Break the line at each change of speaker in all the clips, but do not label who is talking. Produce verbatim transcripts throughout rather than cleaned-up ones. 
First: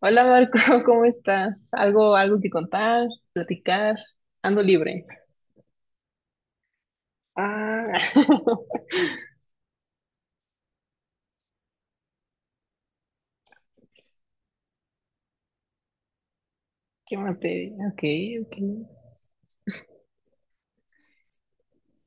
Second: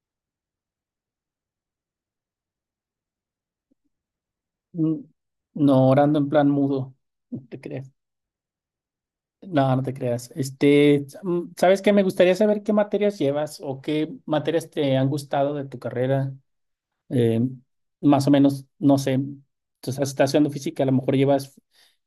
Hola Marco, ¿cómo estás? ¿Algo, algo que contar, platicar? Ando
Mm.
libre.
No, orando en plan mudo, no te
Ah,
creas. No, no te creas. Este, mm, ¿sabes qué? Me gustaría saber qué materias llevas o qué materias te han gustado de tu carrera.
qué
Eh,
materia. Ok,
Más o
ok.
menos, no sé. Entonces, estás haciendo física, a lo mejor llevas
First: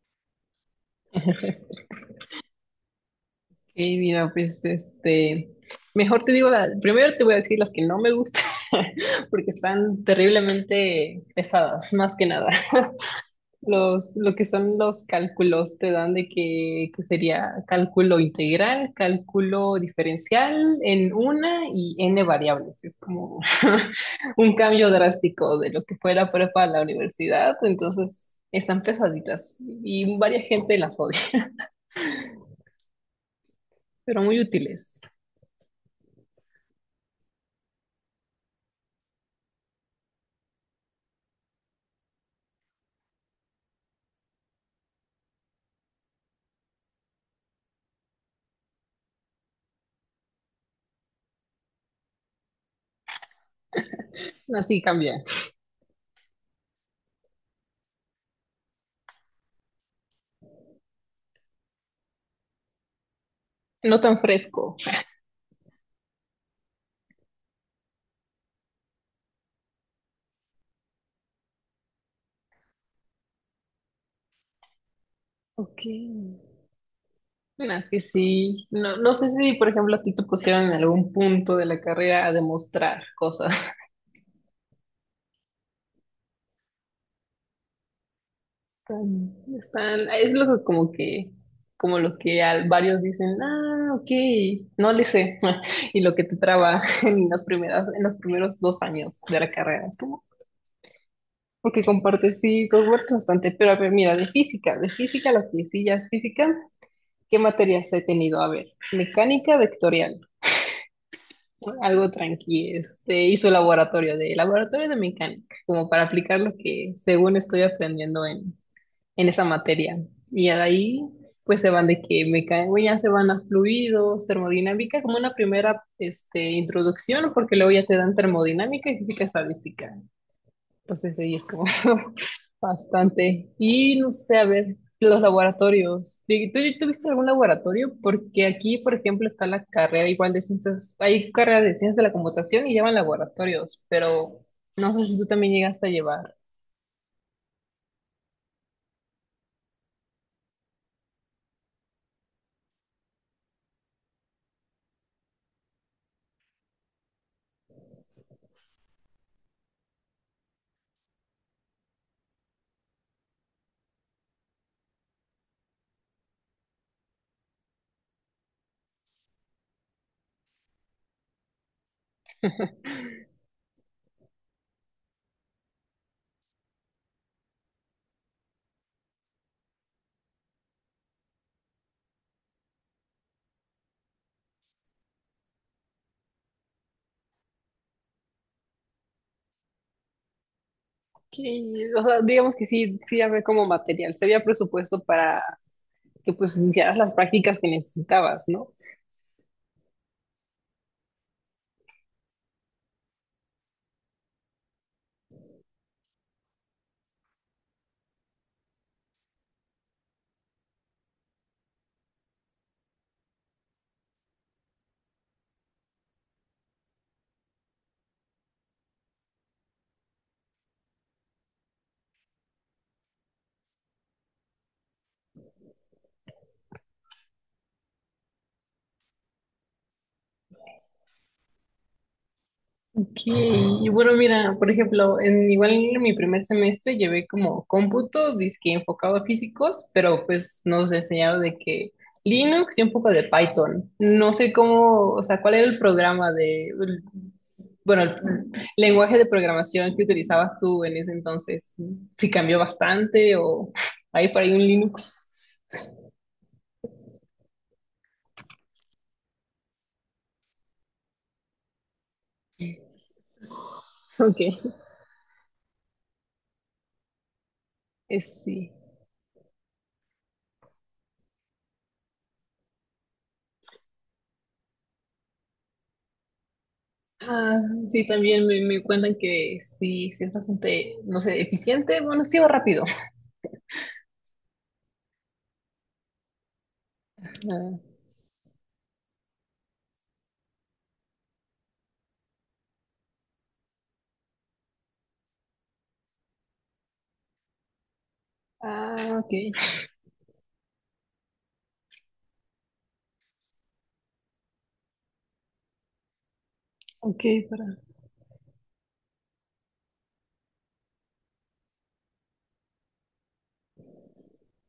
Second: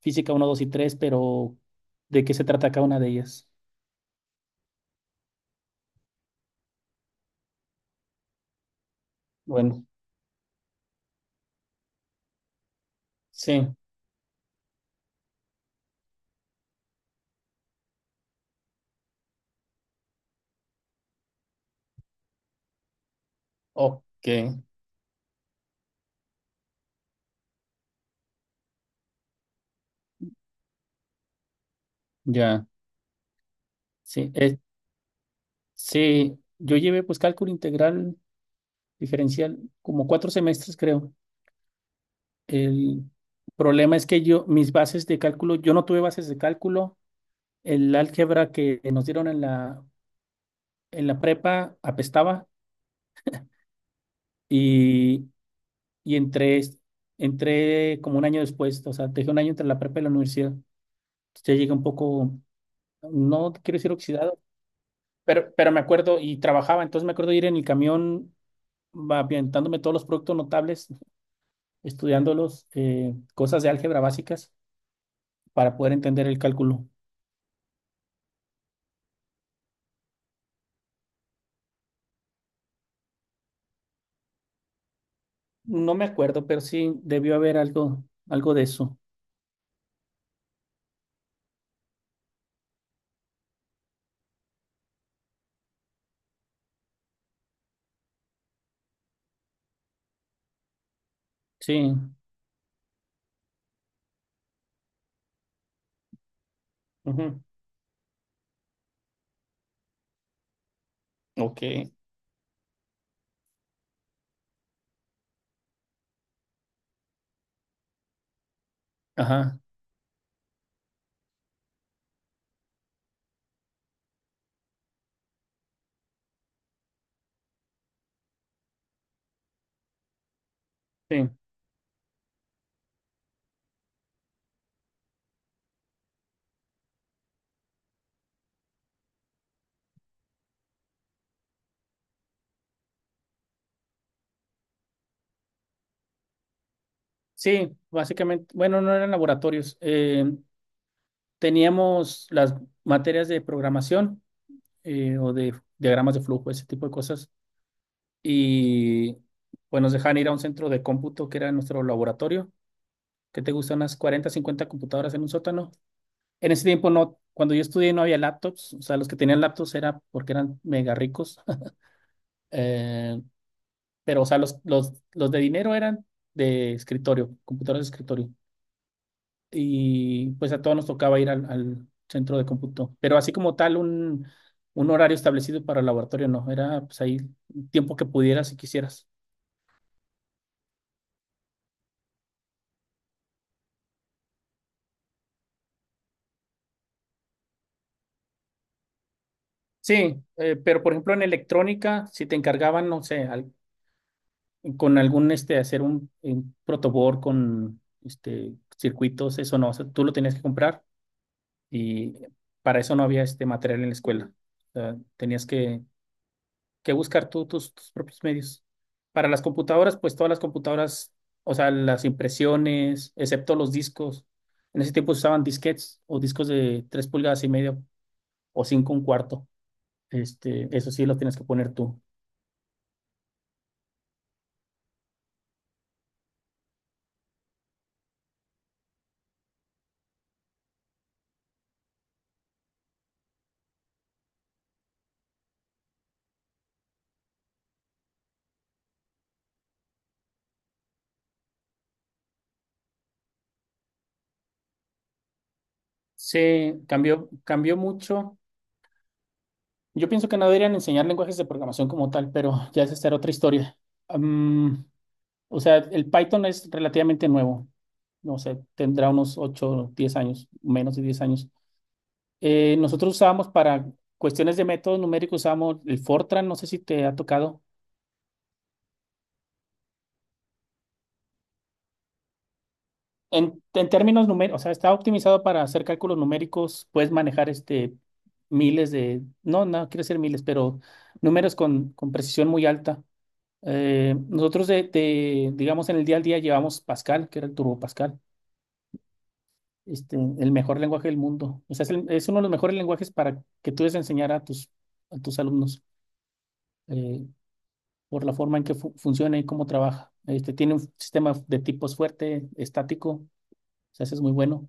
física uno, dos y tres, pero ¿de qué se trata cada una de ellas?
Ok, mira, pues este, mejor te digo, la, primero te voy a decir las que no me gustan, porque
Bueno,
están terriblemente pesadas, más que nada.
sí,
Los, lo que son los cálculos te dan de que, que sería cálculo integral, cálculo diferencial en una y n variables. Es como
ok,
un cambio drástico de lo que fue la prepa a la universidad. Entonces están pesaditas y varias gente las odia,
ya.
pero
Sí,
muy
eh,
útiles.
sí, yo llevé pues cálculo integral diferencial como cuatro semestres, creo. El problema es que yo, mis bases de cálculo, yo no tuve bases de cálculo. El álgebra que nos dieron en la, en la prepa apestaba
Así cambia.
y, y entré, entré como un año después, o sea, dejé un año entre la prepa y la universidad. Ya llegué un poco, no quiero decir
No tan
oxidado,
fresco.
pero, pero me acuerdo y trabajaba, entonces me acuerdo ir en el camión va aventándome todos los productos notables, estudiándolos, eh, cosas de álgebra básicas para
Ok.
poder entender el cálculo.
Bueno, es que sí. No, no sé si, por ejemplo, a ti te pusieron en algún punto de la carrera a demostrar cosas.
No me acuerdo, pero sí debió haber algo, algo de eso.
Están, están- es lo que como que, como lo que al- varios dicen, ah, ok, no le sé, y lo que te traba en las primeras, en los primeros dos años de la carrera, es como, porque
Sí.
compartes sí, cohort constante, pero a ver, mira, de física, de física, lo que sí ya es física, ¿qué
Ujú.
materias he tenido? A ver, mecánica vectorial, ¿no?
Ok.
Algo tranqui, este, hizo laboratorio de, laboratorio de mecánica, como para aplicar lo que según estoy aprendiendo en esa
Ajá.
materia. Y ahí pues se van de que mecánica, ya se van a fluidos, termodinámica, como una primera este, introducción, porque luego ya te dan termodinámica y física estadística. Entonces
Sí.
ahí es como bastante. Y no sé, a ver, los laboratorios. ¿Tú, tú viste algún laboratorio? Porque aquí, por ejemplo, está la carrera igual de ciencias, hay carrera de ciencias de la computación y llevan laboratorios, pero no sé si tú también llegaste a llevar.
Sí, básicamente, bueno, no eran laboratorios. Eh, teníamos las materias de programación eh, o de diagramas de flujo, ese tipo de cosas. Y pues nos dejaban ir a un centro de cómputo que era nuestro laboratorio, que te gustan unas cuarenta, cincuenta computadoras en un sótano. En ese tiempo no, cuando yo estudié no había laptops, o sea, los que tenían laptops era porque eran mega ricos. Eh, pero o sea, los, los, los de dinero eran de escritorio, computadores de escritorio. Y pues a todos nos tocaba ir al, al centro de cómputo, pero así como tal, un, un horario establecido para el laboratorio, no, era pues ahí el tiempo que pudieras y quisieras.
Que, o sea, digamos que sí, sí había como material, se había presupuesto para que pues hicieras las prácticas que necesitabas, ¿no?
Sí, eh, pero por ejemplo en electrónica, si te encargaban, no sé, al- con algún, este, hacer un, un protoboard con, este, circuitos, eso no, o sea, tú lo tenías que comprar y para eso no había, este, material en la escuela. O sea, tenías que que buscar tú tus, tus propios medios. Para las computadoras, pues todas las computadoras, o sea, las impresiones, excepto los discos. En ese tiempo se usaban disquetes o discos de tres pulgadas y medio o cinco un cuarto. Este, eso sí lo tienes que poner tú.
Ok, y bueno, mira, por ejemplo, en, igual en mi primer semestre llevé como cómputo, disque enfocado a físicos, pero pues nos enseñaron de que Linux y un poco de Python. No sé cómo, o sea, cuál era el programa de, bueno, el lenguaje de programación que utilizabas tú en ese entonces, si cambió bastante o hay por ahí un Linux.
Se cambió, cambió mucho. Yo pienso que no deberían enseñar lenguajes de programación como tal, pero ya esa será otra historia.
Ok.
Am, o sea, el Python es relativamente nuevo. No
Es,
sé,
sí.
tendrá unos ocho diez años, menos de diez años. Eh, nosotros usamos para cuestiones de métodos numéricos, usamos el Fortran, no sé si te ha
Ah,
tocado.
sí, también me, me cuentan que sí, sí es bastante, no sé, eficiente, bueno, sí va rápido.
En, en términos numéricos, o sea, está optimizado para hacer cálculos numéricos, puedes manejar
Ah,
este miles de, no, no quiero decir miles, pero números con, con precisión muy alta. Eh, nosotros de, de, digamos, en el día al día llevamos Pascal, que era el Turbo Pascal,
ah, ok,
este, el mejor lenguaje del mundo. O sea, es, el- es uno de los mejores lenguajes para que tú des a enseñar a tus, a tus alumnos.
ok,
Eh,
para.
por la forma en que fu- funciona y cómo trabaja. Este, tiene un sistema de tipos fuerte, estático, o sea, ese es muy bueno.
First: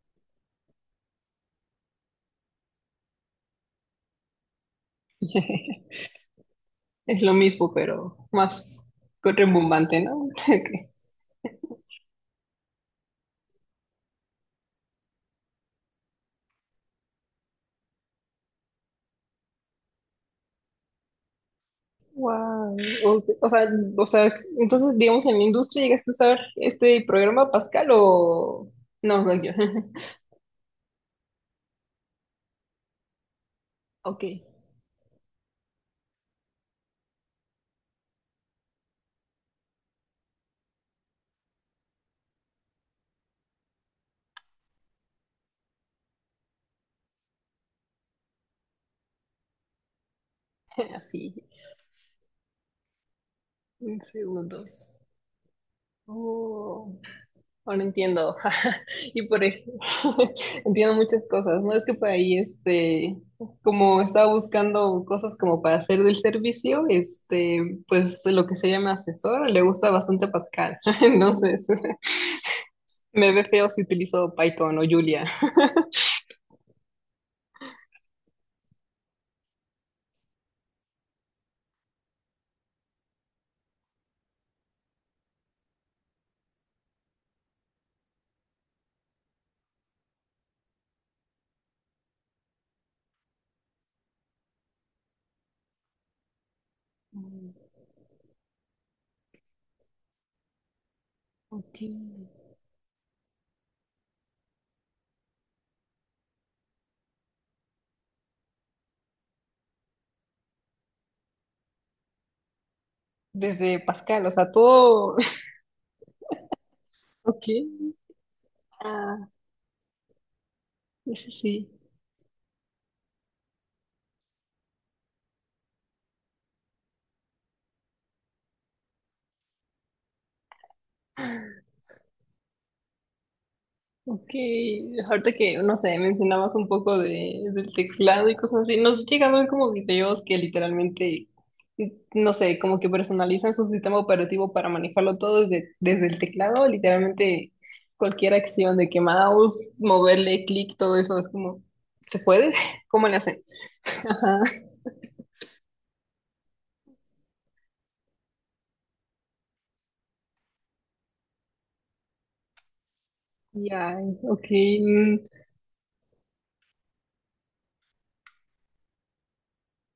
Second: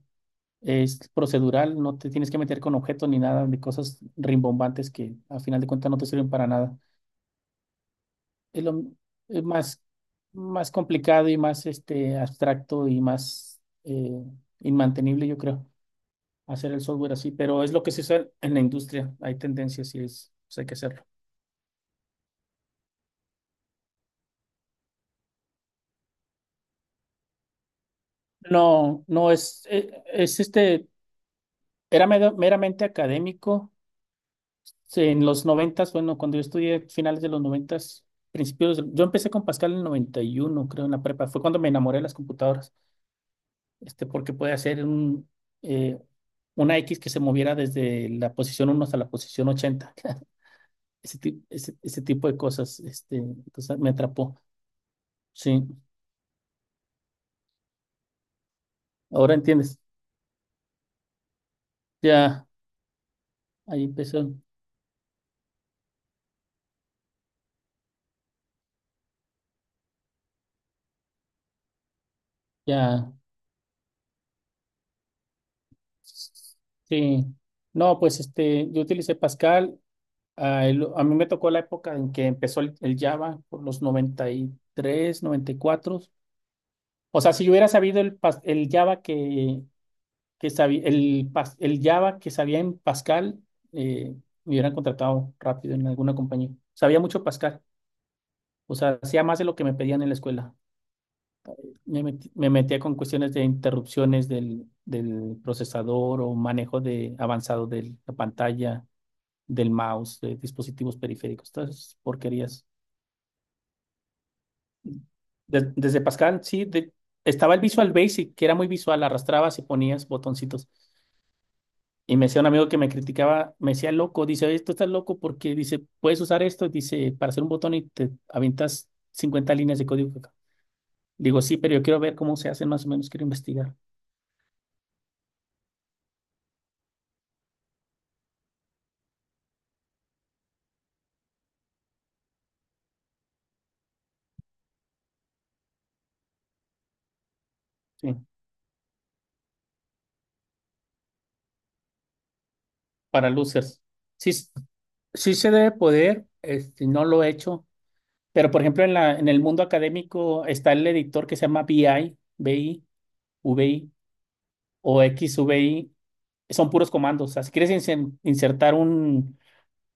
Es procedural, no te tienes que meter con objetos ni nada de cosas rimbombantes que a final de cuentas no te sirven para nada.
Es lo mismo, pero
Es lo
más
es más,
rebumbante, ¿no? Ok.
más complicado y más este, abstracto y más eh, inmantenible, yo creo, hacer el software así, pero es lo que se usa en la industria. Hay tendencias y es, pues hay que hacerlo.
Wow. O, o sea, o sea, entonces, digamos, en la industria llegaste a usar este programa Pascal o...
No,
No,
no
no, yo.
es, e- es este, era mera- meramente académico.
Ok,
Sí, en los noventas, bueno, cuando yo estudié finales de los noventas, principios, del- yo empecé con Pascal en el noventa y uno creo, en la prepa. Fue cuando me enamoré de las computadoras, este, porque puede hacer un, eh, una X que se moviera desde la posición uno hasta la posición ochenta. Ese,
así,
ti- ese, ese tipo de cosas, este, entonces me
en
atrapó.
segundos.
Sí,
Oh, ahora entiendo. Y
ahora
por
entiendes.
ejemplo, entiendo muchas cosas, ¿no? Es que por ahí,
Ya,
este,
ahí
como estaba
empezó.
buscando cosas como para hacer del servicio, este, pues lo que se llama asesor, le gusta bastante Pascal. Entonces,
Ya.
me ve feo si utilizo Python o Julia.
Sí. No, pues este, yo utilicé Pascal. Ah, el- a mí me tocó la época en que empezó el, el Java, por los noventa noventa y tres noventa y cuatro. O sea, si yo hubiera sabido el, pas- el Java que, que sabía, el, pas- el Java que sabía en Pascal, eh, me hubieran contratado rápido en alguna compañía. Sabía mucho
Mm,
Pascal. O sea, hacía más de lo que me pedían en la escuela.
ok.
Me, metí- me metía con cuestiones de interrupciones del, del procesador o manejo de avanzado de la pantalla, del mouse, de dispositivos periféricos, todas esas porquerías.
Desde Pascal, o sea, todo,
Des- desde Pascal, sí, de-
ok.
estaba el Visual Basic, que era muy visual,
Ah,
arrastrabas y ponías botoncitos.
eso sí,
Y me decía un amigo que me criticaba, me decía loco, dice, oye, tú estás loco porque dice, puedes usar esto, dice, para hacer un botón y te aventas cincuenta líneas de código acá. Digo, sí, pero yo quiero ver cómo se hace más o menos, quiero investigar.
ok, ahorita que, no sé, mencionabas un poco de, del teclado y cosas así, nos llegan a ver como videos que literalmente, no sé, como que personalizan su sistema operativo para manejarlo todo desde, desde el teclado, literalmente
Sí,
cualquier acción de que mouse, moverle, clic, todo eso es como, ¿se puede? ¿Cómo le
para
hacen?
losers. Sí,
Ajá,
s- sí se debe poder, este, no lo he hecho, pero por ejemplo en la, en el mundo académico está el editor que se llama BI, BI,
ya,
VI
ok.
o
Mm,
XVI son puros comandos. O sea, si quieres inse- insertar un,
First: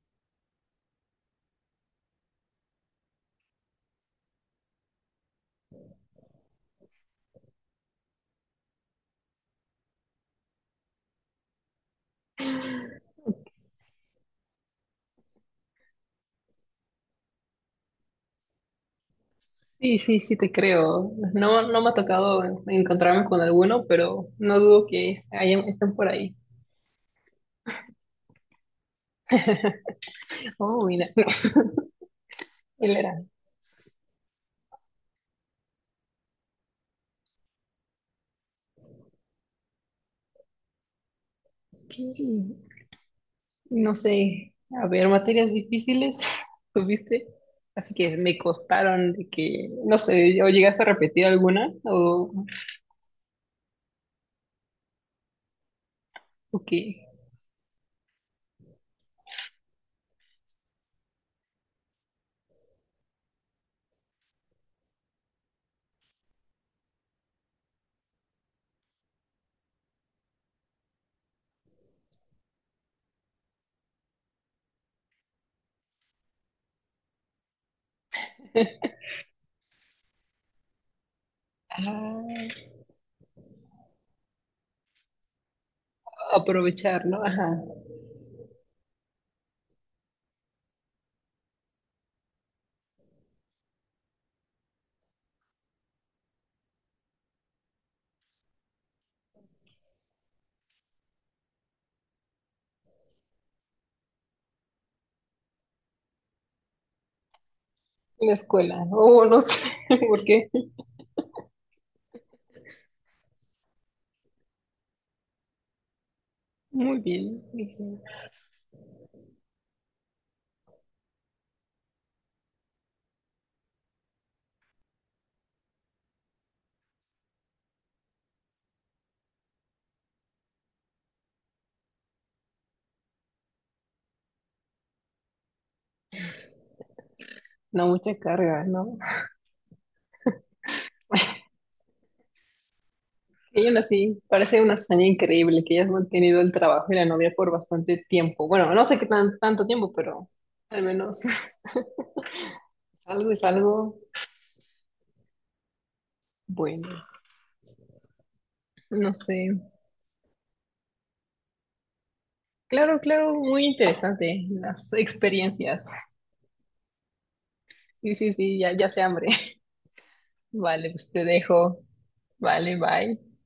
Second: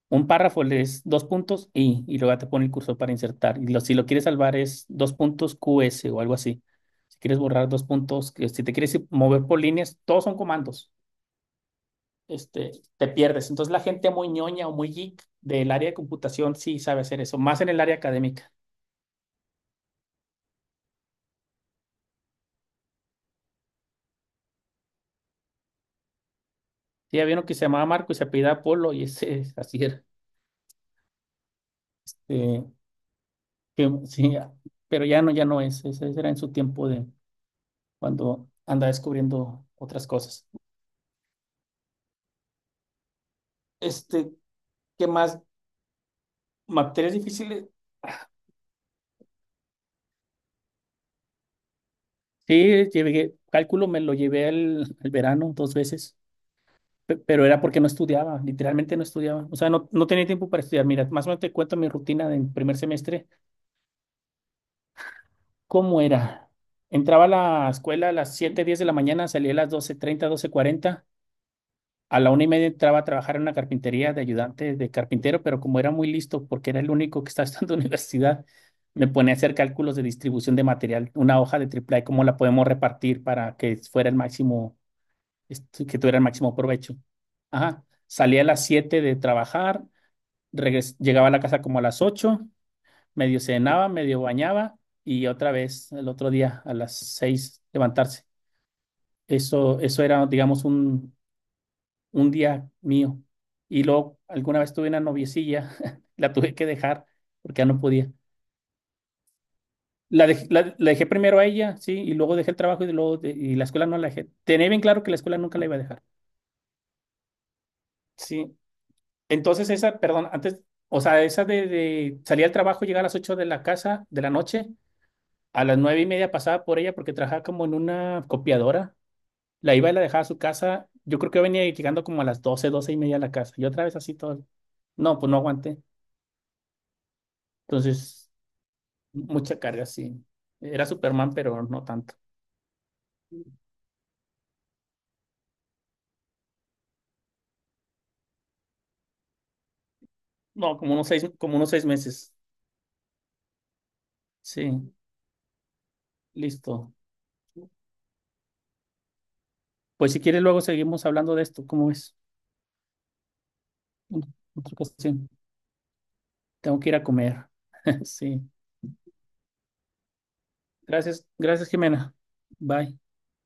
un párrafo, le des dos puntos y, y luego te pone el cursor para insertar. Y lo- si lo quieres salvar es dos puntos Q S o algo así. Si quieres borrar dos puntos, que si te quieres ir- mover por líneas, todos son comandos. Este, te pierdes. Entonces la gente muy ñoña o muy geek del área de computación sí sabe hacer eso, más en el área académica.
sí, sí, sí, te creo. No, no me ha tocado encontrarme con alguno, pero no dudo que es- hayan- estén por ahí.
Sí, había uno que se llamaba Marco y se apellidaba Polo y ese así era.
Oh, mira,
Eh,
él era.
que- sí, pero ya no, ya no es. Ese era en su tiempo de cuando anda descubriendo otras cosas.
Ok. No
Este,
sé, a ver,
¿qué más?
materias difíciles
¿Materias
tuviste,
difíciles?
así que me costaron de que, no sé, o llegaste a repetir alguna o,
Sí, llevé, cálculo me lo llevé al, al verano dos veces,
o qué.
pe- pero era porque no estudiaba, literalmente no estudiaba. O sea, no, no tenía tiempo para estudiar. Mira, más o menos te cuento mi rutina del primer semestre. ¿Cómo era? Entraba a la escuela a las siete diez de la mañana, salía a las doce treinta doce cuarenta. A la una y media entraba a trabajar en una carpintería de ayudante de carpintero, pero como era muy listo, porque era el único que estaba estudiando en la universidad, me ponía a hacer cálculos de distribución de material, una hoja de triple A,
Ah,
cómo la podemos repartir para que fuera el máximo, este, que tuviera el máximo provecho.
aprovechar, ¿no? Ajá,
Ajá. Salía a las siete de trabajar, regres- llegaba a la casa como a las ocho, medio cenaba, medio bañaba y otra vez el otro día a las seis levantarse. Eso, eso era, digamos, un, un día mío. Y luego alguna vez tuve una noviecilla, la tuve que dejar porque ya no podía.
la escuela, o no sé, por
La, dej-
qué.
la- la dejé primero a ella, sí, y luego dejé el trabajo y luego de- y la escuela no la dejé. Tenía bien claro que la escuela nunca la iba a dejar.
Muy bien, muy bien.
Sí. Entonces esa, perdón, antes, o sea, esa de, de salir al trabajo, llegar a las ocho de la casa de la noche, a las nueve y media pasaba por ella porque trabajaba como en una copiadora. La iba y la dejaba a su casa. Yo creo que venía llegando como a las doce doce y media a la casa. Y otra vez así todo. No, pues no aguanté.
No
Entonces.
mucha carga, ¿no?
Mucha carga, sí. Era Superman, pero no tanto.
Ella aún así parece una hazaña increíble que hayas mantenido el trabajo y la novia por bastante tiempo. Bueno, no sé qué tan, tanto tiempo, pero
No,
al
como unos
menos
seis, como unos seis meses.
algo es algo
Sí, listo.
bueno. No sé.
Pues si quieres, luego seguimos hablando de esto. ¿Cómo es?
Claro, claro, muy interesante
Otra
las
ocasión.
experiencias.
Tengo que ir a comer.
Sí, sí,
Sí.
sí, ya, ya se hambre. Vale, pues te
Gracias, gracias,
dejo.
Jimena.
Vale,
Bye.
bye.